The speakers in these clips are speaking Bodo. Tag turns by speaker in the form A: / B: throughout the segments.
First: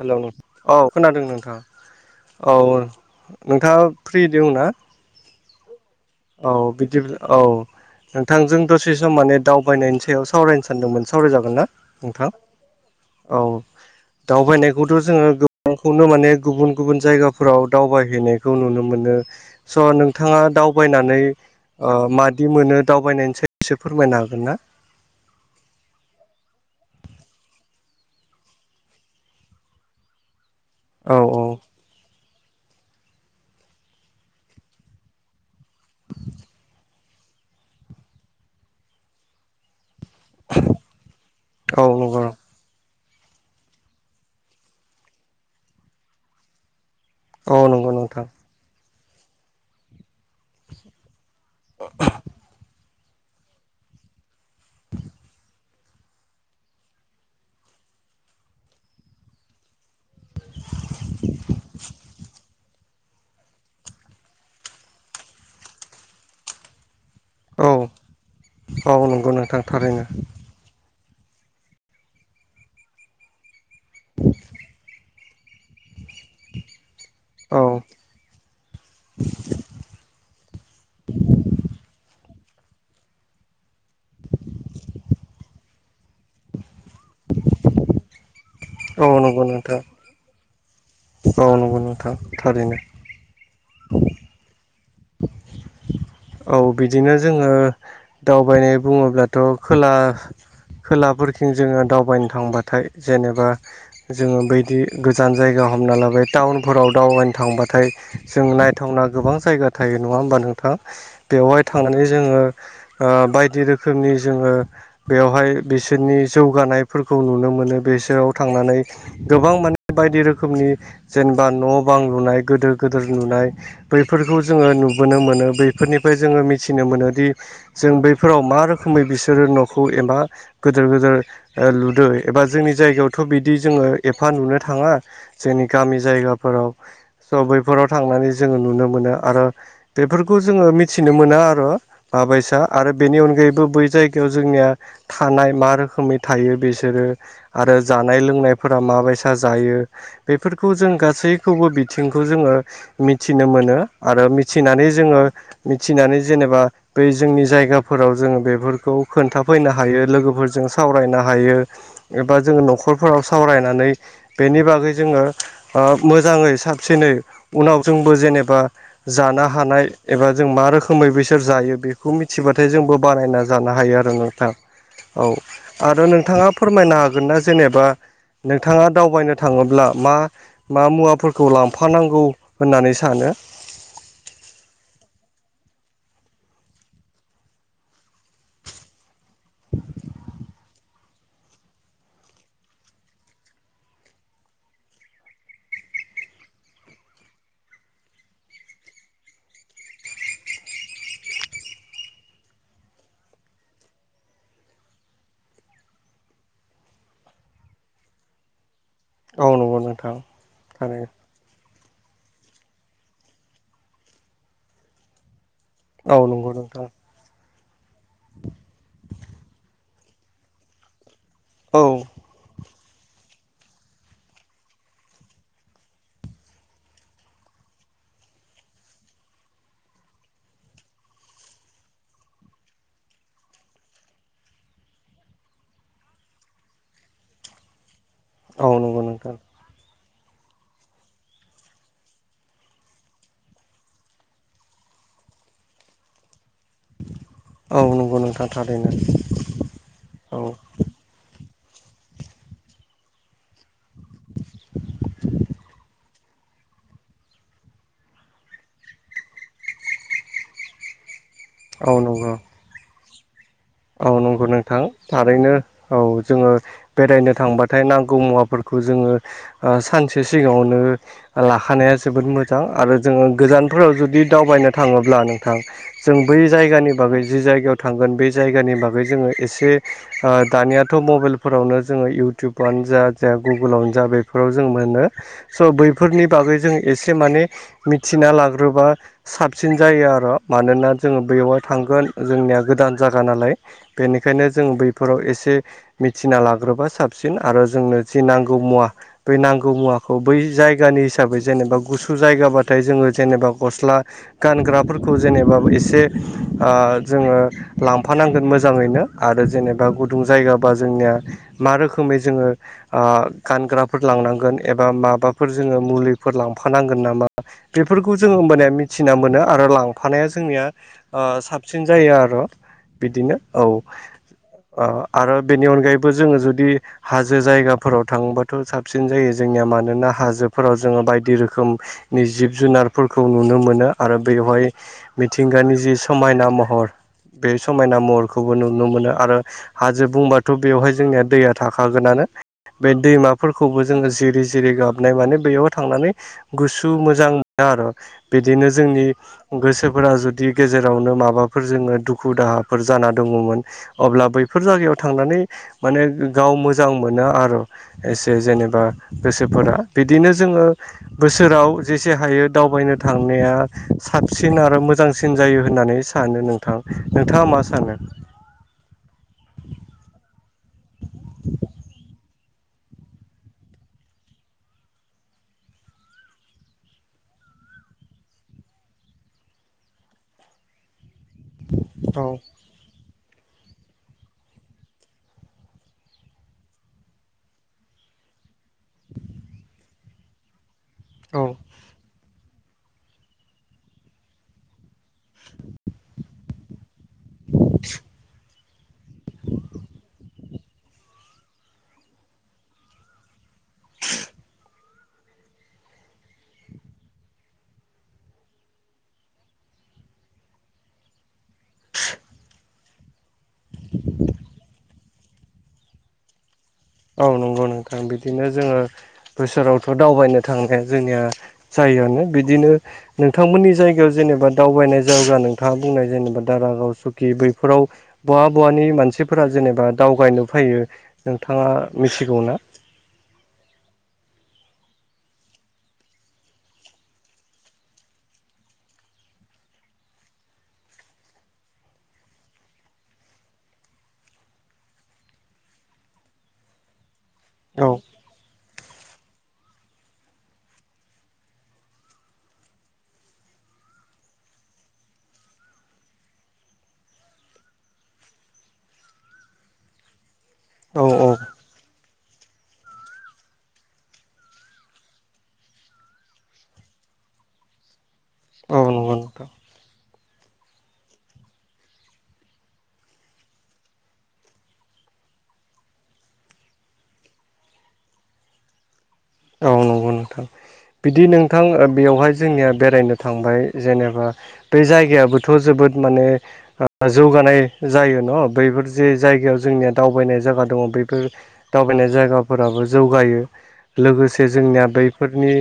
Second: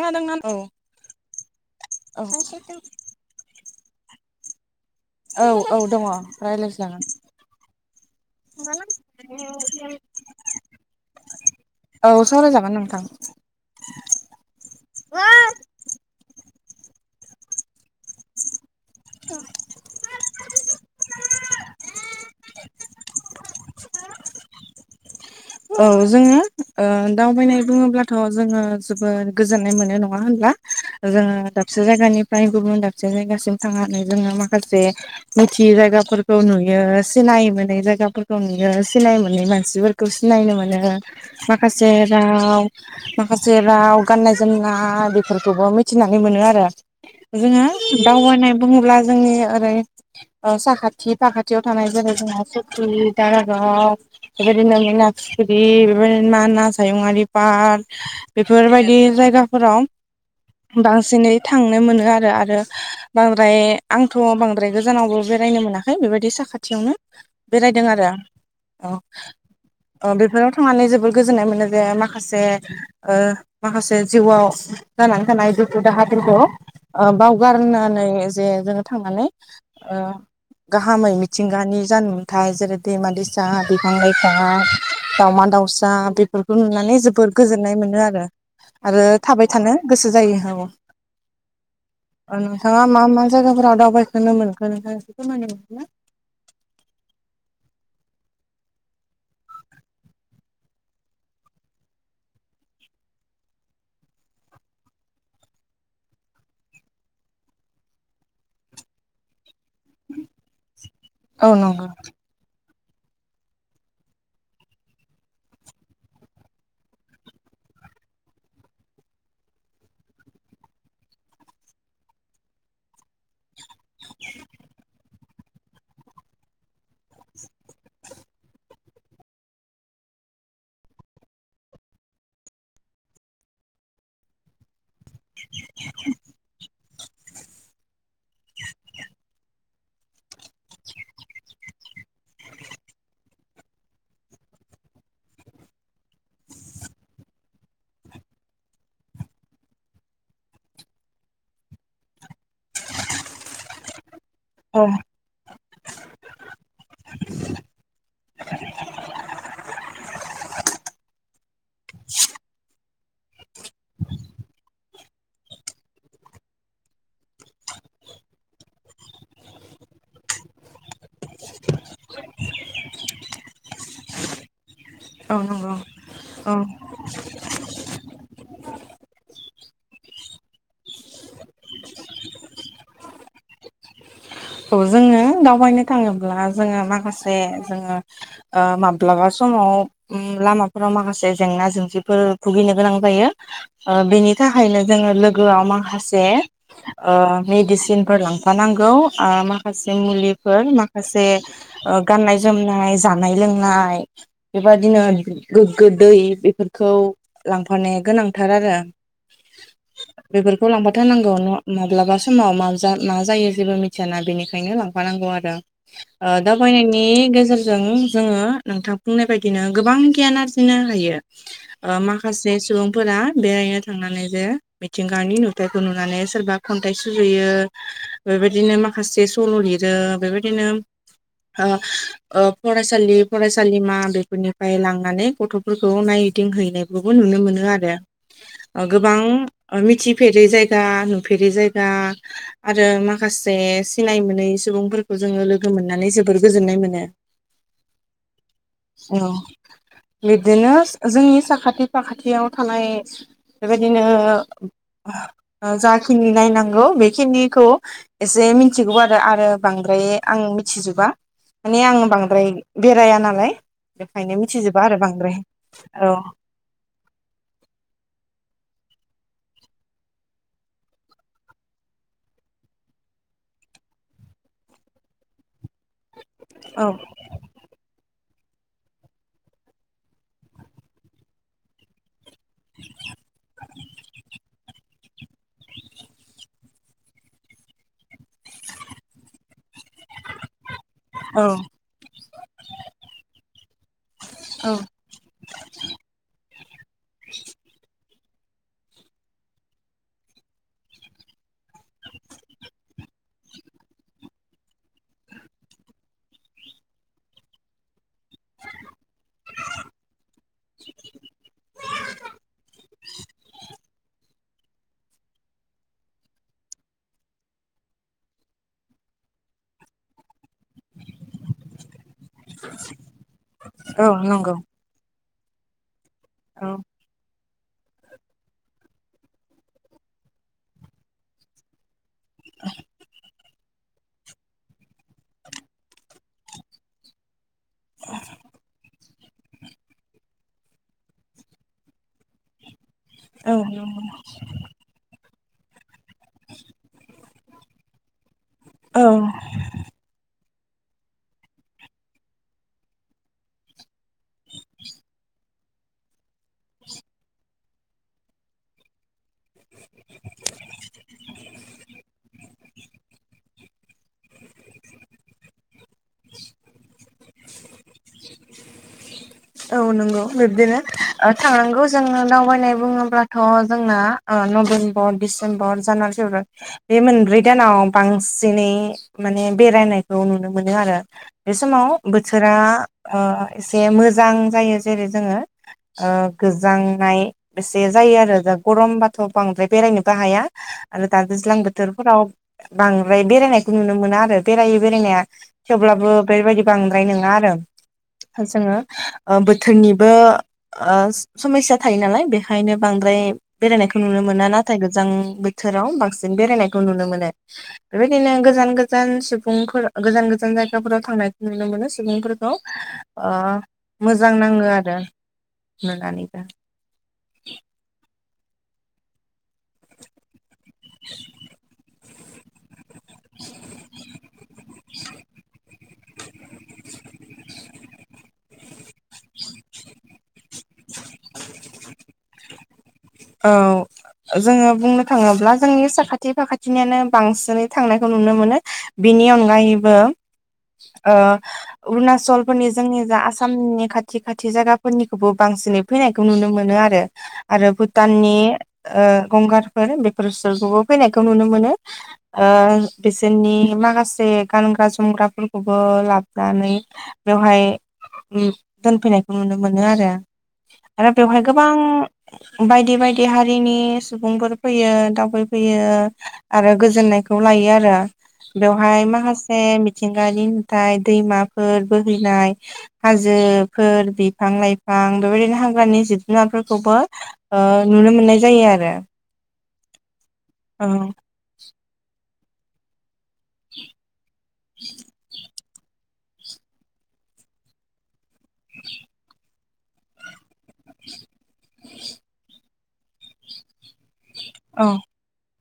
A: हेलौ नों औ खोनादों नोंथां औ नोंथाङा फ्रि दङ ना?
B: औ औ दङ।
A: औ
B: रायज्लायजागोन
A: बिबदि औ नोंथांजों दसे सम माने दावबायनायनि सायाव सावरायनो सानदोंमोन सावराय जागोनना
B: औ
A: नोंथां?
B: सावरायजागोन नोंथां
A: औ दावबायनायखौथ' जोङो गोबां खौनो माने गुबुन गुबुन जायगाफोराव दावबाय हैनायखौ नुनो मोनो स' नोंथाङा दाव दावबायनानै ओ मादि मोनो दावबायनायनि सायाव एसे फोरमायनो हागोनना?
B: औ जोङो ओ दावबायनाय बुङोब्लाथ' जोङो जोबोद गोजोननाय मोनो नङा होनब्ला?
A: औ
B: जोङो
A: औ
B: दाबसे जायगानिफ्राय गुबुन दाबसे जायगासिम थांनानै जोङो माखासे मिथियै जायगाफोरखौ नुयो सिनाय मोनै जायगाफोरखौ नुयो सिनाय मोनै मानसिफोरखौ सिनायनो मोनो
A: औ
B: माखासे
A: नंगौ
B: राव माखासे राव गाननाय जोमनाय बेफोरखौबो मिथिनानै मोनो आरो।
A: औ
B: जोङो
A: नंगौ नोंथां
B: दावबायनाय बुङोब्ला जोंनि ओरै ओ साखाथि फाखा थियाव थानाय जेरै जोंहा सुखि दारागाव बेबादिनो जोंना बेदि मानास हायुङारि पार्क बेफोरबायदि जायगाफोराव बांसिनै थांनो मोनो आरो आरो बांद्राय आंथ' बांद्राय गोजानावबो बेरायनो मोनाखै बेबायदि साखाथियावनो
A: औ
B: बेरायदों आरो औ
A: नोंथां थारै
B: अ बेफोराव थांनानै जोबोर गोजोननाय मोनो जे माखासे ओ माखासे जिउवाव जानानै थानाय दुखु दाहा फोरखौ ओ
A: औ
B: बावगारनानै जे जोङो थांनानै ओ गाहामै मिथिंगानि जा नु थाय जेरै दैमा दैसा बिफां लाइफां दाउमा दाउसा बेफोरखौ नुनानै जोबोर गोजोननाय मोनो आरो।
A: औ
B: आरो
A: नंगौ
B: थाबाय थानो
A: नोंथां
B: गोसो जायो औ
A: औ नंगौ नोंथां
B: ओ
A: थारैनो
B: नोंथाङा मा मा जायगाफोराव दावबायखोनो मोनखो नोंथां एसे फोरमायनो हागोनना?
A: औ बिदिनो जोङो दावबायनाय बुङोब्लाथ' खोला खोलाफोरखिं जोङो दावबायनो थांबाथाय जेनेबा जोङो बैदि गोजान जायगायाव हाबना लाबाय टाउनफोराव दावबायनो थांबाथाय जों नायथावना गोबां जायगा थायो नङा होमबा नोंथां
B: औ
A: बेवहाय
B: नंगौ
A: थांनानै जोङो ओ बायदि रोखोमनि जोङो बेवहाय बिसोरनि जौगानायफोरखौ नुनो मोनो बिसोराव थांनानै गोबां माने बायदि रोखोमनि जेनबा न' बां लुनाय गोदोर गोदोर लुनाय। बैफोरखौ जोङो नुबोनो मोनो बैफोरनिफ्राय जोङो मिथिनो मोनोदि जों बैफोराव मा रोखोमै बिसोरो न'खौ एबा गोदोर गोदोर ओ लुदो एबा जोंनि जायगायावथ' बिदि जोङो एफा नुनो थाङा जोंनि गामि जायगाफोराव स' बैफोराव थांनानै जोङो नुनो मोनो आरो बेफोरखौ जोङो मिथिनो मोना आरो माबायसा आरो बेनि अनगायैबो बै जाय गायाव जोंनिया थानाय मा रोखोमै थायो बेसोरो आरो जानाय लोंनायफोरा माबायसा जायो। बेफोरखौ जों गासैखौबो बिथिंखौ जोङो मिथिनो मोनो। आरो मिथिनानै
B: औ
A: जोङो मिथिनानै जेनेबा बै जोंनि जायगाफोराव जोङो बेफोरखौ खोन्था फैनो हायो लोगोफोरजों सावरायनो हायो। एबा जोङो न'खरफोराव सावरायनानै बेनि बागै जोङो ओ मोजाङै साबसिनै उनाव जोंबो जेनेबा जानो हानाय एबा जों मा रोखोमै बैसोर जायो बेखौ मिथिबाथाय जोंबो बानायना जानो हायो आरो नोंथां औ
B: नंगौ
A: आरो नोंथाङा
B: औ
A: फोरमायनो हागोन ना जेनेबा नोंथाङा दावबायनो थाङोब्ला मा मा मुवाफोरखौ लांफानांगौ होननानै सानो?
B: औ जोङो दावबायनो थाङोब्ला जोङो माखासे जोङो माब्लाबा समाव लामाफोराव माखासे जेंना जेंसिफोर भुगिनो गोनां जायो बेनि थाखायनो जोङो लोगोआव माखासे मेडिसिनफोर लांफानांगौ माखासे मुलिफोर माखासे गाननाय जोमनाय जानाय लोंनाय बेबादिनो गोग्गो दै बेफोरखौ लांफानाया गोनांथार आरो
A: औ नंगौ नोंथां
B: बेफोरखौ
A: थारैनो
B: लांफाथारनांगौ न' माब्लाबा समाव मा जायो जेबो मिथियाना बेनिखायनो लांफानांगौ आरो
A: औ नंगौ नोंथां
B: दावबायनायनि गेजेर जों जोङो नोंथां बुंनाय बायदिनो गोबां गियान आरजिनो हायो।
A: औ
B: माखासे सुबुंफोरा बेरायनो थांनानै जे मिथिंगानि नुथाइखौ नुनानै सोरबा खन्थाइ सुजुयो बेबायदि बिदिनो माखासे सल' लिरो बेबायदिनो फरायसालि फरायसालिमा बेफोरनिफ्राय लांनानै गथ'फोरखौ नायदिंहैनाय बेखोबो नुनो मोनो आरो
A: औ नंगौ
B: गोबां
A: नोंथां
B: मिथिफेरै जायगा नुफेरै जायगा आरो मा माखासे सिनाय मोनै सुबुंफोरखौ जोङो लोगो मोननानै जोबोर गोजोननाय मोनो।
A: नंगौ नोंथां थारैनो
B: औ
A: औ
B: बिदिनो जोंनि साखाथि फाखाथियाव थानाय बेबायदिनो जाखिनि नायनांगौ बेखिनिखौ एसे मिथिगौ आरो आरो बांद्राय आं मिथिजोबा माने
A: औ
B: आं
A: नंगौ
B: बांद्राय बेराया नालाय
A: औ
B: बेखायनो
A: नंगौ
B: मिथिजोबा
A: नोंथां
B: आरो बांद्राय
A: थारैनो औ जोङो बेरायनो थांबाथाय नांगौ मुवाफोरखौ जोङो ओ सानसे सिगाङावनो लाखानाया जोबोद मोजां आरो जोङो गोजानफोराव जुदि दावबायनो थाङोब्ला नों थां जों बै
B: औ
A: जायगानि बागै जि जायगायाव थांगोन बे जायगानि बागै जोङो एसे ओ दानियाथ' मबाइलफोरावनो जोङो इउ इउटुबानो जा जा गुगोलावनो जा बेफोराव जों मोनो स' बैफोरनि बागै जों एसे माने मिथिना लाग्रोबा साबसिन जायो आर' मानोना जोङो
B: औ
A: बेयावहाय थांगोन जोंनिया गोदान जागा नालाय बेनिखायनो जों
B: औ
A: बै फोराव एसे मिथिना लाग्रोबा साबसिन आरो जोंनो जि नांगौ मुवा बै नांगौ मुवाखौ बै जायगानि हिसाबै जेनेबा गुसु जायगाबाथाय जोङो जेनेबा गस्ला गानग्राफोरखौ जेनेबाबो एसे ओ जोङो लांफानांगोन मोजाङैनो आरो जेनेबा गुदुं जायगाबा जोंनिया मा रोखोमै जोङो ओ गानग्राफोर लांनांगोन एबा माबाफोर जोङो मुलिफोर लांफानांगोन नामा बेफोरखौ जोङो होमबानिया मिथिना मोनो आरो लांफानाया जोंनिया ओ साबसिन जायो आरो बिदिनो औ ओ आरो बेनि अनगायैबो जोङो जुदि
B: औ
A: हाजो जायगाफोराव थांबाथ' साबसिन जायो जोंनिया मानोना हाजोफोराव जोङो बायदि रोखोम नि जिब-जुनारफोरखौ नुनो मोनो आरो बेवहाय मिथिंगानि जि समायना महर बे समायना महरखौबो नुनो मोनो आरो हाजो बुंबाथ' बेवहाय जोंनिया दैया थाखागोनानो बे
B: औ
A: दैमाफोरखौबो जोङो जिरि जिरि गाबनाय माने बेयाव थांनानै गुसु मोजां मोनो आरो बिदिनो जोंनि
B: औ
A: गोसोफोरा जुदि गेजेरावनो माबाफोर जोङो दुखु-दाहाफोर जाना दङ'मोन अब्ला बैफोर जायगायाव थांनानै माने गाव मोजां मोनो आरो एसे जेनेबा गोसोफोरा बिदिनो जोङो बोसोराव जेसे हायो दावबायनो थांनाया साबसिन आरो मोजांसिन जायो होननानै सानो नोंथां, नोंथाङा मा सानो?
B: [inaudible] औ नंगौ बिब्दिनो ओ थांनांगौ जों दावबायनाय बुङोब्लाथ' जोंना ओ नभेमबर, डिसेम्बर, जानुवारि, फेब्रुवारि बे मोनब्रै दानाव बांसिनै माने बेरायनायखौ नुनो मोनो आरो बे समाव
A: औ
B: बोथोरा ओ एसे मोजां जायो जेरै जोङो ओ गोजांनाय एसे जायो आरो दा गरमबाथ' बांद्राय बेरायनोबो हाया आरो दा
A: औ
B: दैज्लां बोथोरफोराव बांद्राय बेरायनायखौ नुनो मोना आरो बेरायो बेरायनाया थेवब्लाबो बेबायदि बांद्राय नोङा आरो जोङो ओ बोथोरनिबो ओ समस्या थायो नालाय बेखायनो बांद्राय बेरायनायखौ नुनो मोना नाथाय गोजां बोथोराव बांसिन बेरायनायखौ नुनो मोनो बेबायदिनो गोजान गोजान सुबुंफोर गोजान गोजान जायगाफोराव थांनायखौ नुनो मोनो सुबुंफोरखौ ओ मोजां नाङो आरो नुनानैबो
A: औ नंगौ नोंथां बिदिनो जोङो बोसोरावथ' दावबायनो थांनाया जोंनिया जायोआनो बिदिनो नोंथांमोननि जायगायाव जेनेबा दावबायनाय जायगा नोंथाङा बुंनाय जेनेबा दारागाव, सुकि बैफोराव बहा बहानि मानसिफोरा जेनेबा दावबायनो फैयो नोंथाङा मिथिगौना?
B: औ जोङो बुंनो थाङोब्ला जोंनि साखाथि फाखाथिनियानो बांसिनै थांनायखौ नुनो मोनो बिनि अनगायैबो ओ अरुणचलफोरनि जोंनि जा आसामनि खाथि खाथि जायगाफोरनिखौबो बांसिनै फैनायखौ नुनो मोनो आरो आरो
A: औ
B: भुताननि ओ गंगारफोर बेफोरसफोरखौबो फैनायखौ नुनो मोनो ओ बिसोरनि माखासे गानग्रा जोमग्राफोरखौबो लाबनानै बेवहाय दोनफैनायखौ नुनो मोनो आरो
A: औ
B: आरो
A: औ
B: बेवहाय गोबां बायदि बायदि हारिनि सुबुंफोर फैयो दावबायफैयो आरो गोजोननायखौ लायो आरो
A: औ
B: बेवहाय
A: नंगौ नोंथां
B: माखासे मिथिंगानि नुथाय दैमाफोर बोहैनाय हाजोफोर बिफां लाइफां बेबायदिनो हाग्रानि जिब जुनारफोरखौबो ओ नुनो मोननाय जायो आरो
A: औ नंगौ नोंथां
B: औ
A: बिदि नोंथां बेयावहाय जोंनिया बेरायनो थांबाय जेनेबा बे जायगायाबोथ' जोबोद माने जौगानाय जायो न' बैफोर जे जायगायाव जोंनिया दावबायनाय जायगा दङ बैफोर दावबायनाय जायगाफोराबो जौगायो लोगोसे जोंनिया
B: औ
A: बेफोरनि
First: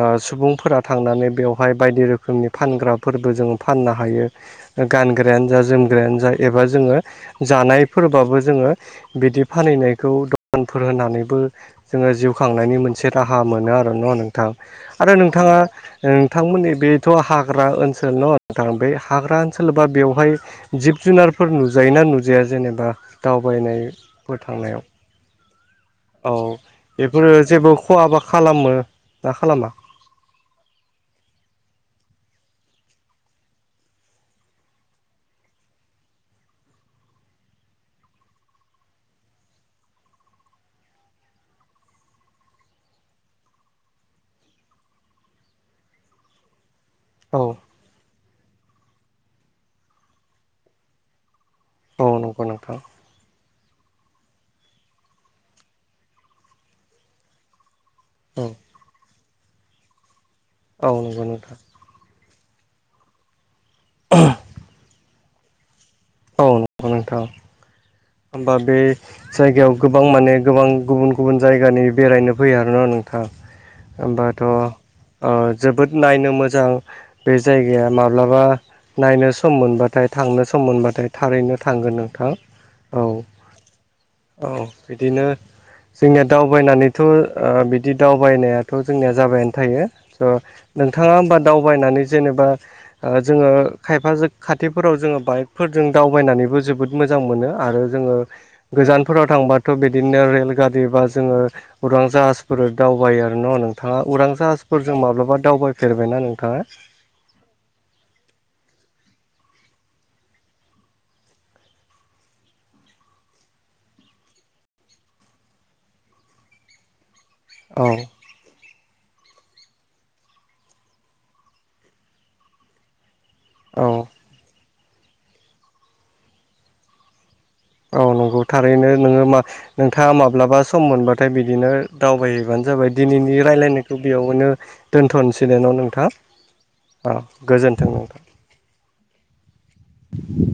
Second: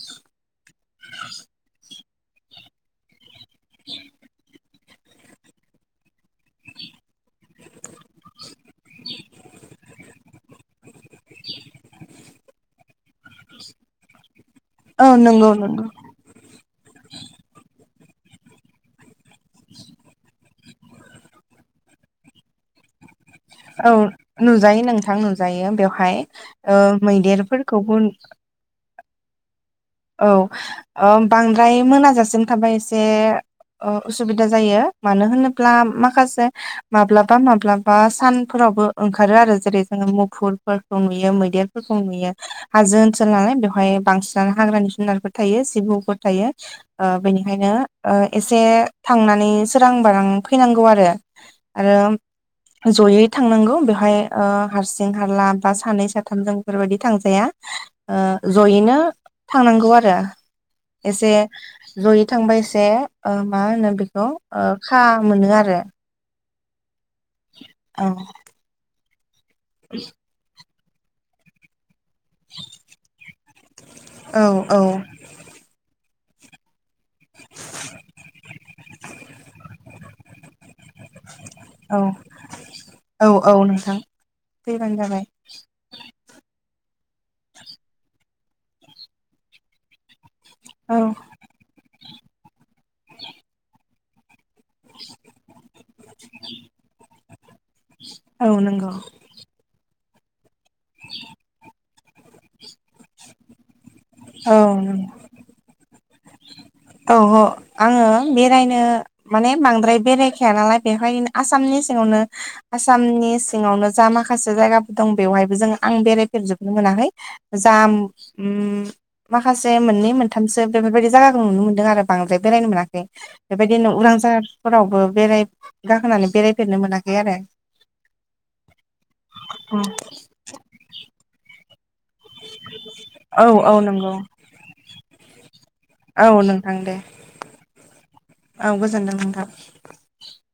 A: ओ सुबुंफोरा थांनानै बेवहाय बायदि रोखोमनि फानग्राफोरबो जों फाननो हायो गानग्रायानो जा जोमग्रायानो जा एबा जोङो जानायफोरबाबो जोङो बिदि फानहैनायखौ दखानफोर होनानैबो जोङो जिउ खांनायनि मोनसे राहा मोनो न नोंथां
B: औ
A: आरो
B: नंगौ
A: नोंथाङा
B: नंगौ
A: नोंथांमोननि बेथ' हाग्रा ओनसोल न नोंथां बे हाग्रा ओनसोलबा बेवहाय जिब जुनारफोर नुजायोना नुजाया जेनेबा
B: औ
A: दावबायनायफोर
B: नुजायो
A: थांनायाव
B: नोंथां नुजायो बेवहाय
A: औ
B: ओ
A: बेफोरो जेबो
B: मैदेरफोरखौबो
A: खहा बा खालामो ना खालामा
B: औ ओ बांद्राय मोनाजासिम थाबा एसे ओ उसुबिदा जायो मानो होनोब्ला माखासे माब्लाबा माब्लाबा सानफोरावबो ओंखारो आरो जेरै जोङो मुफुरफोर नुयो मैदेरफोरखौ नुयो हाजो ओनसोल नालाय बेवहाय बांसिनानो हाग्रानि जुनारफोर थायो सिंहफोर थायो
A: औ
B: बेनिखायनो एसे थांनानै सोरां बारां फैनांगौ आरो।
A: औ नंगौ नोंथां
B: आरो जयै थांनांगौ बेवहाय हारसिं हारला बा सानै साथाम जों बेफोरबायदि थांजाया।
A: औ
B: जयैनो थांनांगौ आरो
A: औ नंगौ
B: एसे
A: नोंथां
B: जयै थांबा एसे मा होनो बेखौ खा मोनो आरो
A: औ नंगौ नोंथां।
B: औ।
A: बा बे जायगायाव गोबां माने गोबां गुबुन गुबुन जायगानि बेरायनो फैयो आरोना नोंथां होमबाथ'
B: औ औ
A: जोबोद नायनो मोजां बे जायगाया माब्लाबा नायनो सम मोनबाथाय थांनो सम मोन। नाथाय थारैनो थांगोन
B: औ
A: नोंथां औ
B: औ नोंथां
A: औ
B: फैबानो जाबाय
A: बिदिनो जोंनिया दावबायनानैथ' बिदि दावबायनायाथ' जोंनिया जाबायानो थायो।
B: औ
A: नोंथाङा होमबा दावबायनानै जेनेबा जोङो खायफा खाथिफोराव जोङो बाइकफोरजों दावबायनानैबो जोबोद मोजां मोनो आरो जोङो
B: औ नंगौ
A: गोजान। फ्राव थांबाथ' बिदिनो रेल गारि बा जोङो उरां जाहाजफोर दावबायायो आरो न' नोंथां। नोंथाङा उरां
B: औ नंगौ
A: जाहाजफोरजों माब्लाबा दावबायफेरबायना नोंथाङा।
B: औ औ आङो बेरायनो माने बांद्राय बेरायखाया नालाय बेहायनोनो आसामनि सिङावनो आसामनि सिङावनो जा माखासे जायगाफोर दं बेवहायबो जों आं बेरायफेरजोबनो मोनाखै।
A: औ
B: जाम माखासे मोननै मोनथामसो बेफोरबायदि जायागाखौ नुनो मो दों आरो बांद्राय बेरायनो मोनाखै बेबायदिनो
A: औ
B: उरांजाहार फोरावबो बेराय गाखोनानै बेरायफेरनो मोनाखै आरो
A: औ नंगौ थारैनो नोङो मा नोंथाङा माब्लाबा सम मोनबाथाय बिदिनो दावबायहैबानो जाबाय दिनैनि
B: औ औ
A: रायजलायनायखौ
B: नंगौ
A: बेयावनो दोन्थ'नसै न नों थां
B: औ नोंथां दे
A: अ गोजोन्थों नोंथां
B: औ गोजोनदों नोंथां।
A: [inaudible]